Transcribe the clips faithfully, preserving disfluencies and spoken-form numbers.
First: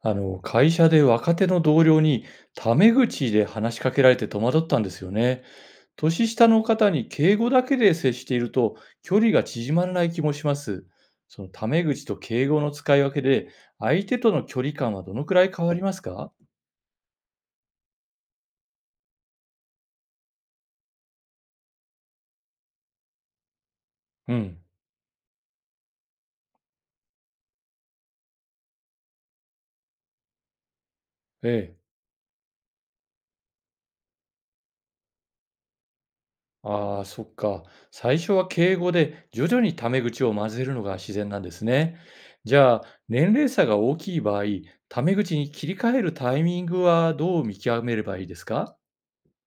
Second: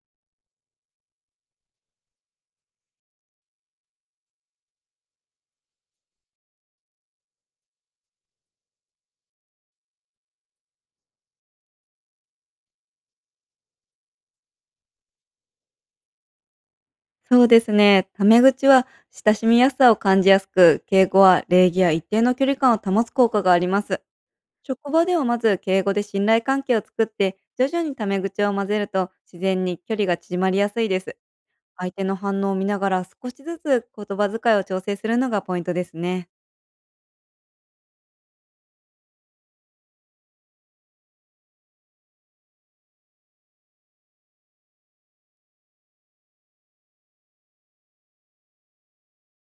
あの、会社で若手の同僚にタメ口で話しかけられて戸惑ったんですよね。年下の方に敬語だけで接していると距離が縮まらない気もします。そのタメ口と敬語の使い分けで相手との距離感はどのくらい変わりますか？そうですね。タメ口は親しみやすさを感じやすく、敬語は礼儀や一定の距離感を保つ効果があります。うん。職場ではまず敬語で信頼関係を作って、徐々にタメ口を混ぜると自然に距離が縮まりやすいです。ええ。相手の反応を見ながら少しずつ言葉遣いを調整するのがポイントですね。ああ、そっか。最初は敬語で徐々にタメ口を混ぜるのが自然なんですね。じゃあ、年齢差が大きい場合、タメ口に切り替えるタイミングはどう見極めればいいですか？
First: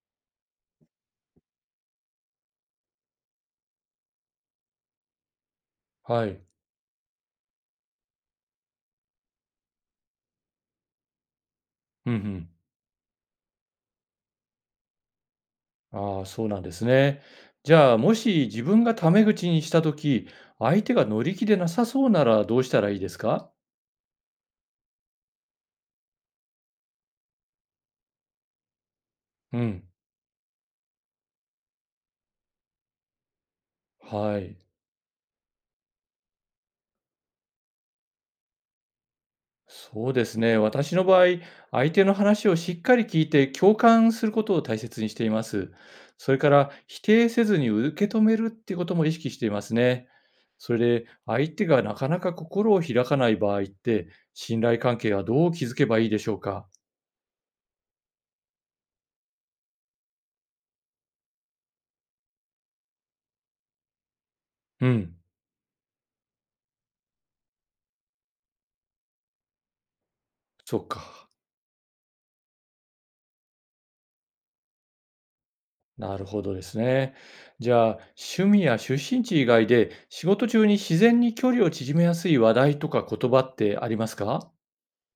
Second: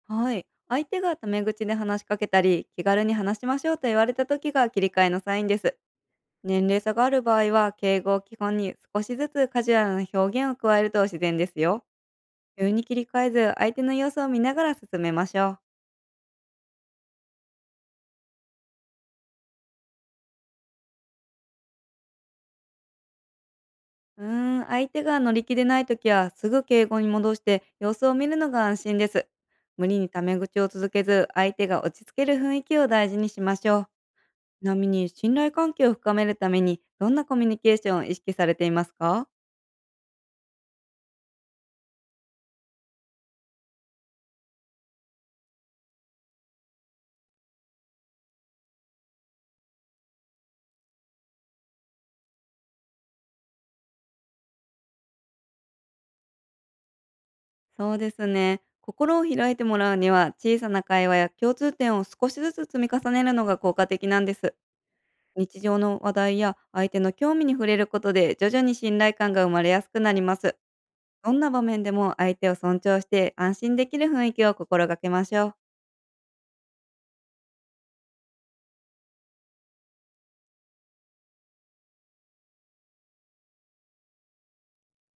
はい。相手がタメ口で話しかけたり、気軽に話しましょうと言われた時が切り替えのサインです。はい。年齢差がある場合は、敬語を基本に少しずつカジュアルな表現を加えると自然ですよ。うんうん。急に切り替えず、相手の様子を見ながら進めましょう。ああ、そうなんですね。じゃあ、もし自分がタメ口にしたとき、相手が乗り気でなさそうならどうしたらいいですか？うーん、相手が乗り気でないときは、すぐ敬語に戻して様子を見るのが安心です。うん。無理にタメ口を続けず、相手が落ち着ける雰囲気を大事にしましょう。はい。ちなみに、信頼関係を深めるために、どんなコミュニケーションを意識されていますか？そうですね。私の場合、相手の話をしっかり聞いて共感することを大切にしています。それから、否定せずに受け止めるっていうことも意識していますね。それで、相手がなかなか心を開かない場合って、信頼関係はどう築けばいいでしょうか？そうですね。心を開いてもらうには、小さな会話や共通点を少しずつ積み重ねるのが効果的なんです。うん。日常の話題や相手の興味に触れることで、徐々に信頼感が生まれやすくなります。そっか。どんな場面でも相手を尊重して安心できる雰囲気を心がけましょう。なるほどですね。じゃあ、趣味や出身地以外で仕事中に自然に距離を縮めやすい話題とか言葉ってありますか？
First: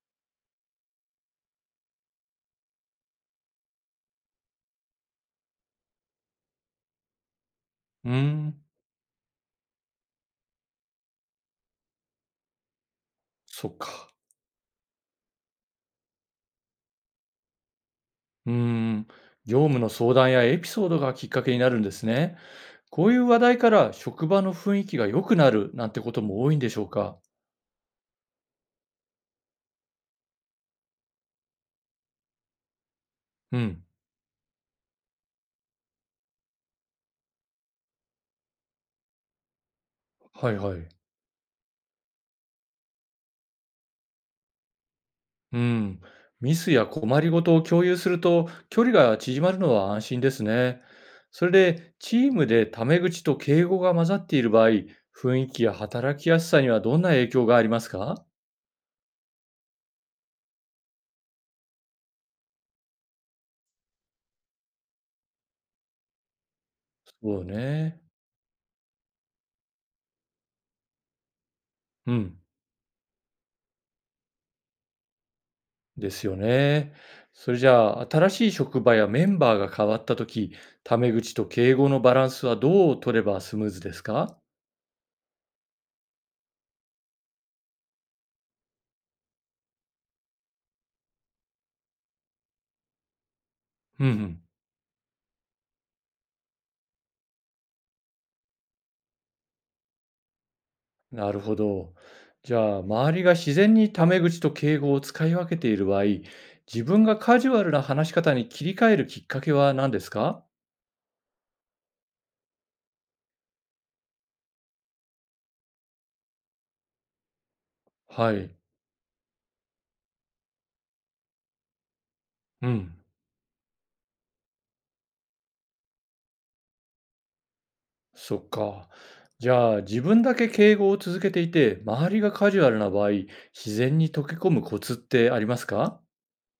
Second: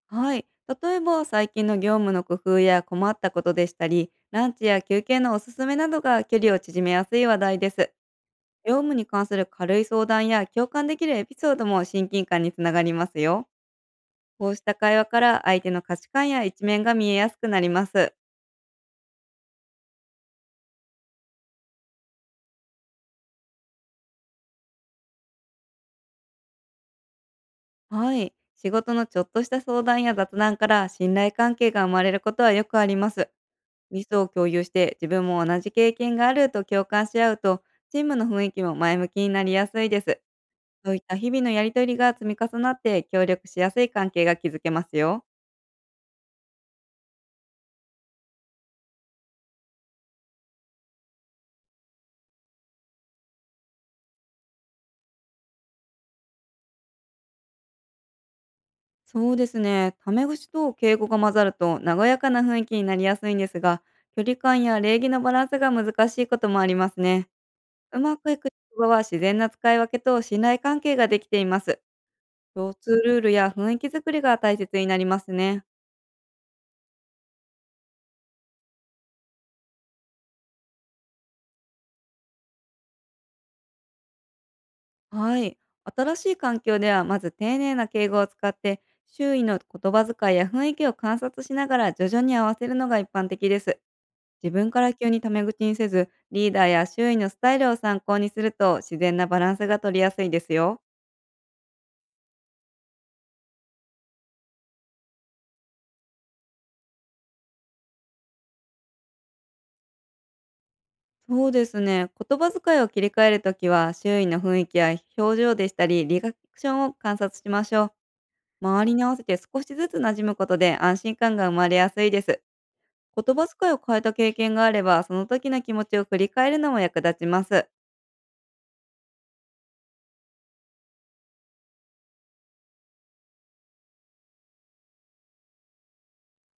はい。例えば最近の業務の工夫や困ったことでしたり、ランチや休憩のおすすめなどが距離を縮めやすい話題です。うーん、業務に関する軽い相談や共感できるエピソードも親近感につながりますよ。そっか。こうした会話から相手の価値観や一面が見えやすくなります。うーん。業務の相談やエピソードがきっかけになるんですね。こういう話題から職場の雰囲気が良くなるなんてことも多いんでしょうか？はい。仕事のちょっとした相談や雑談から信頼関係が生まれることはよくあります。うん。ミスを共有して自分も同じ経験があると共感し合うと、チームの雰囲気も前向きになりやすいです。はいはい。そういった日々のやりとりが積み重なって協力しやすい関係が築けますよ。うん、ミスや困りごとを共有すると距離が縮まるのは安心ですね。それでチームでタメ口と敬語が混ざっている場合、雰囲気や働きやすさにはどんな影響がありますか？そうですね。タメ口と敬語が混ざると和やかな雰囲気になりやすいんですが、距離感や礼儀のバランスが難しいこともありますね。そううね。まくいく言葉は自然な使い分けと信頼関係ができています。うん。共通ルールや雰囲気作りが大切になりますね。ですよね。それじゃあ、新しい職場やメンバーが変わったとき、タメ口と敬語のバランスはどう取ればスムーズですか？はい。新しい環境ではまず丁寧な敬語を使って、周囲の言葉遣いや雰囲気を観察しながら徐々に合わせるのが一般的です。うんうん。自分から急にタメ口にせず、リーダーや周囲のスタイルを参考にすると自然なバランスが取りやすいですよ。なるほど。じゃあ、周りが自然にタメ口と敬語を使い分けている場合、自分がカジュアルな話し方に切り替えるきっかけは何ですか？そうですね。言葉遣いを切り替えるときは、周囲の雰囲気や表情でしたり、リアクションを観察しましょう。はい。周りに合わせて少しずつ馴染むことで安心感が生まれやすいです。うん。言葉遣いを変えた経験があれば、その時の気持ちを振り返るのも役立ちます。そっか。じゃあ、自分だけ敬語を続けていて、周りがカジュアルな場合、自然に溶け込むコツってありますか？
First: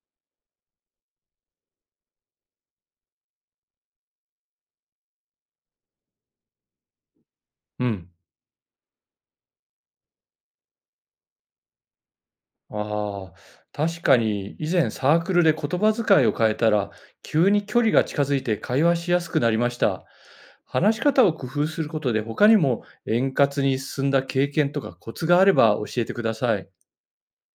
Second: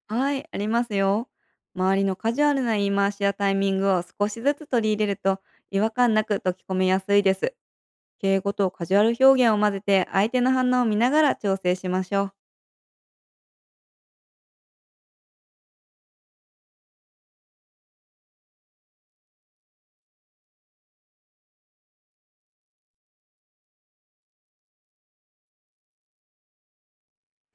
はい、ありますよ。周りのカジュアルな言い回しやタイミングを少しずつ取り入れると、違和感なく溶き込めやすいです。うん。敬語とカジュアル表現を混ぜて相手の反応を見ながら調整しましょう。ああ、確かに以前サークルで言葉遣いを変えたら、急に距離が近づいて会話しやすくなりました。話し方を工夫することで他にも円滑に進んだ経験とかコツがあれば教えてください。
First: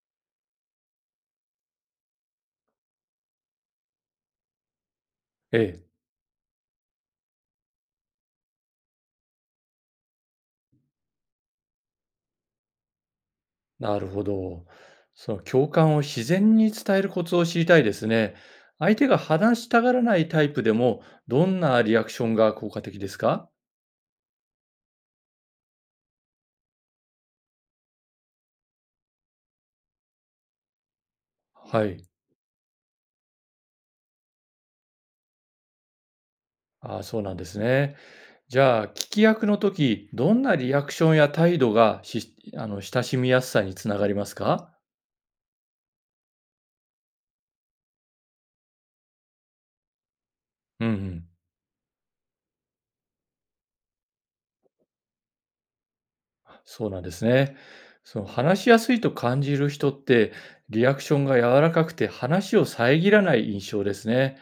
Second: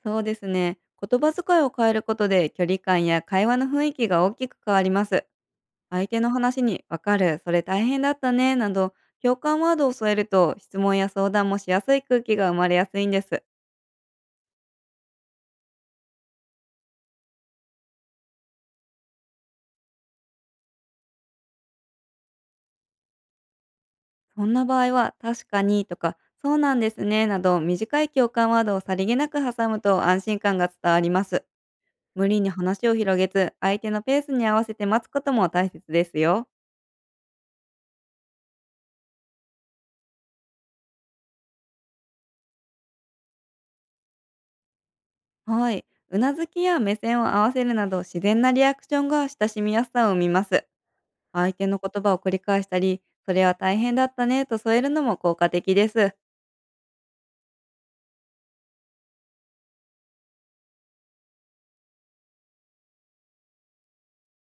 そうですね。言葉遣いを変えることで距離感や会話の雰囲気が大きく変わります。ええ、相手の話にわかる、それ大変だったね、など共感ワードを添えると質問や相談もしやすい空気が生まれやすいんです。なるほど。その共感を自然に伝えるコツを知りたいですね。相手が話したがらないタイプでもどんなリアクションが効果的ですか？そんな場合は、確かに、とか、そうなんですね、など短い共感ワードをさりげなく挟むと安心感が伝わります。はい。無理に話を広げず、相手のペースに合わせて待つことも大切ですよ。ああ、そうなんですね。じゃあ、聞き役の時、どんなリアクションや態度が、しあの、親しみやすさにつながりますか？はい。うなずきや目線を合わせるなど自然なリアクションが親しみやすさを生みます。うんうん。相手の言葉を繰り返したり、それは大変だったねと添えるのも効果的です。そうなんですね。その、話しやすいと感じる人って、リアクションが柔らかくて話を遮らない印象ですね。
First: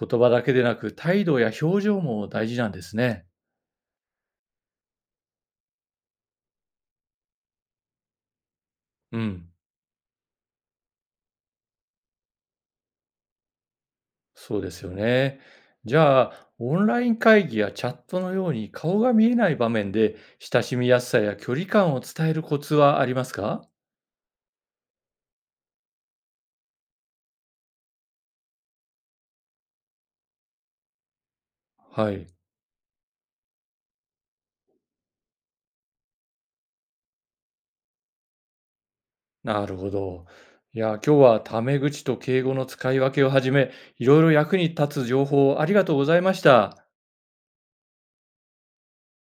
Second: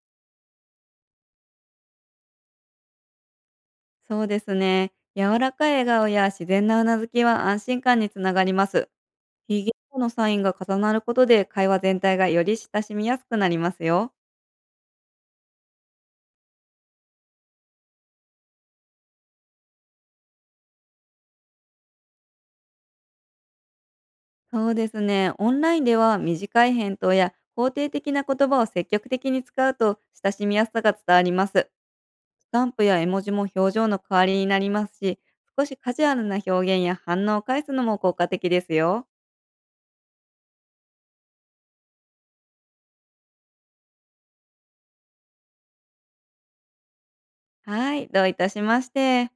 言葉だけでなく、態度や表情も大事なんですね。そうですね。柔らかい笑顔や自然なうなずきは安心感につながります。うん、非言語のサインが重なることで会話全体がより親しみやすくなりますよ。そうですよね。じゃあ、オンライン会議やチャットのように顔が見えない場面で、親しみやすさや距離感を伝えるコツはありますか？そうですね。オンラインでは短い返答や肯定的な言葉を積極的に使うと親しみやすさが伝わります。スはい。タンプや絵文字も表情の代わりになりますし、少しカジュアルな表現や反応を返すのも効果的ですよ。なるほど。いや、今日はタメ口と敬語の使い分けをはじめ、いろいろ役に立つ情報をありがとうございました。はい、どういたしまして。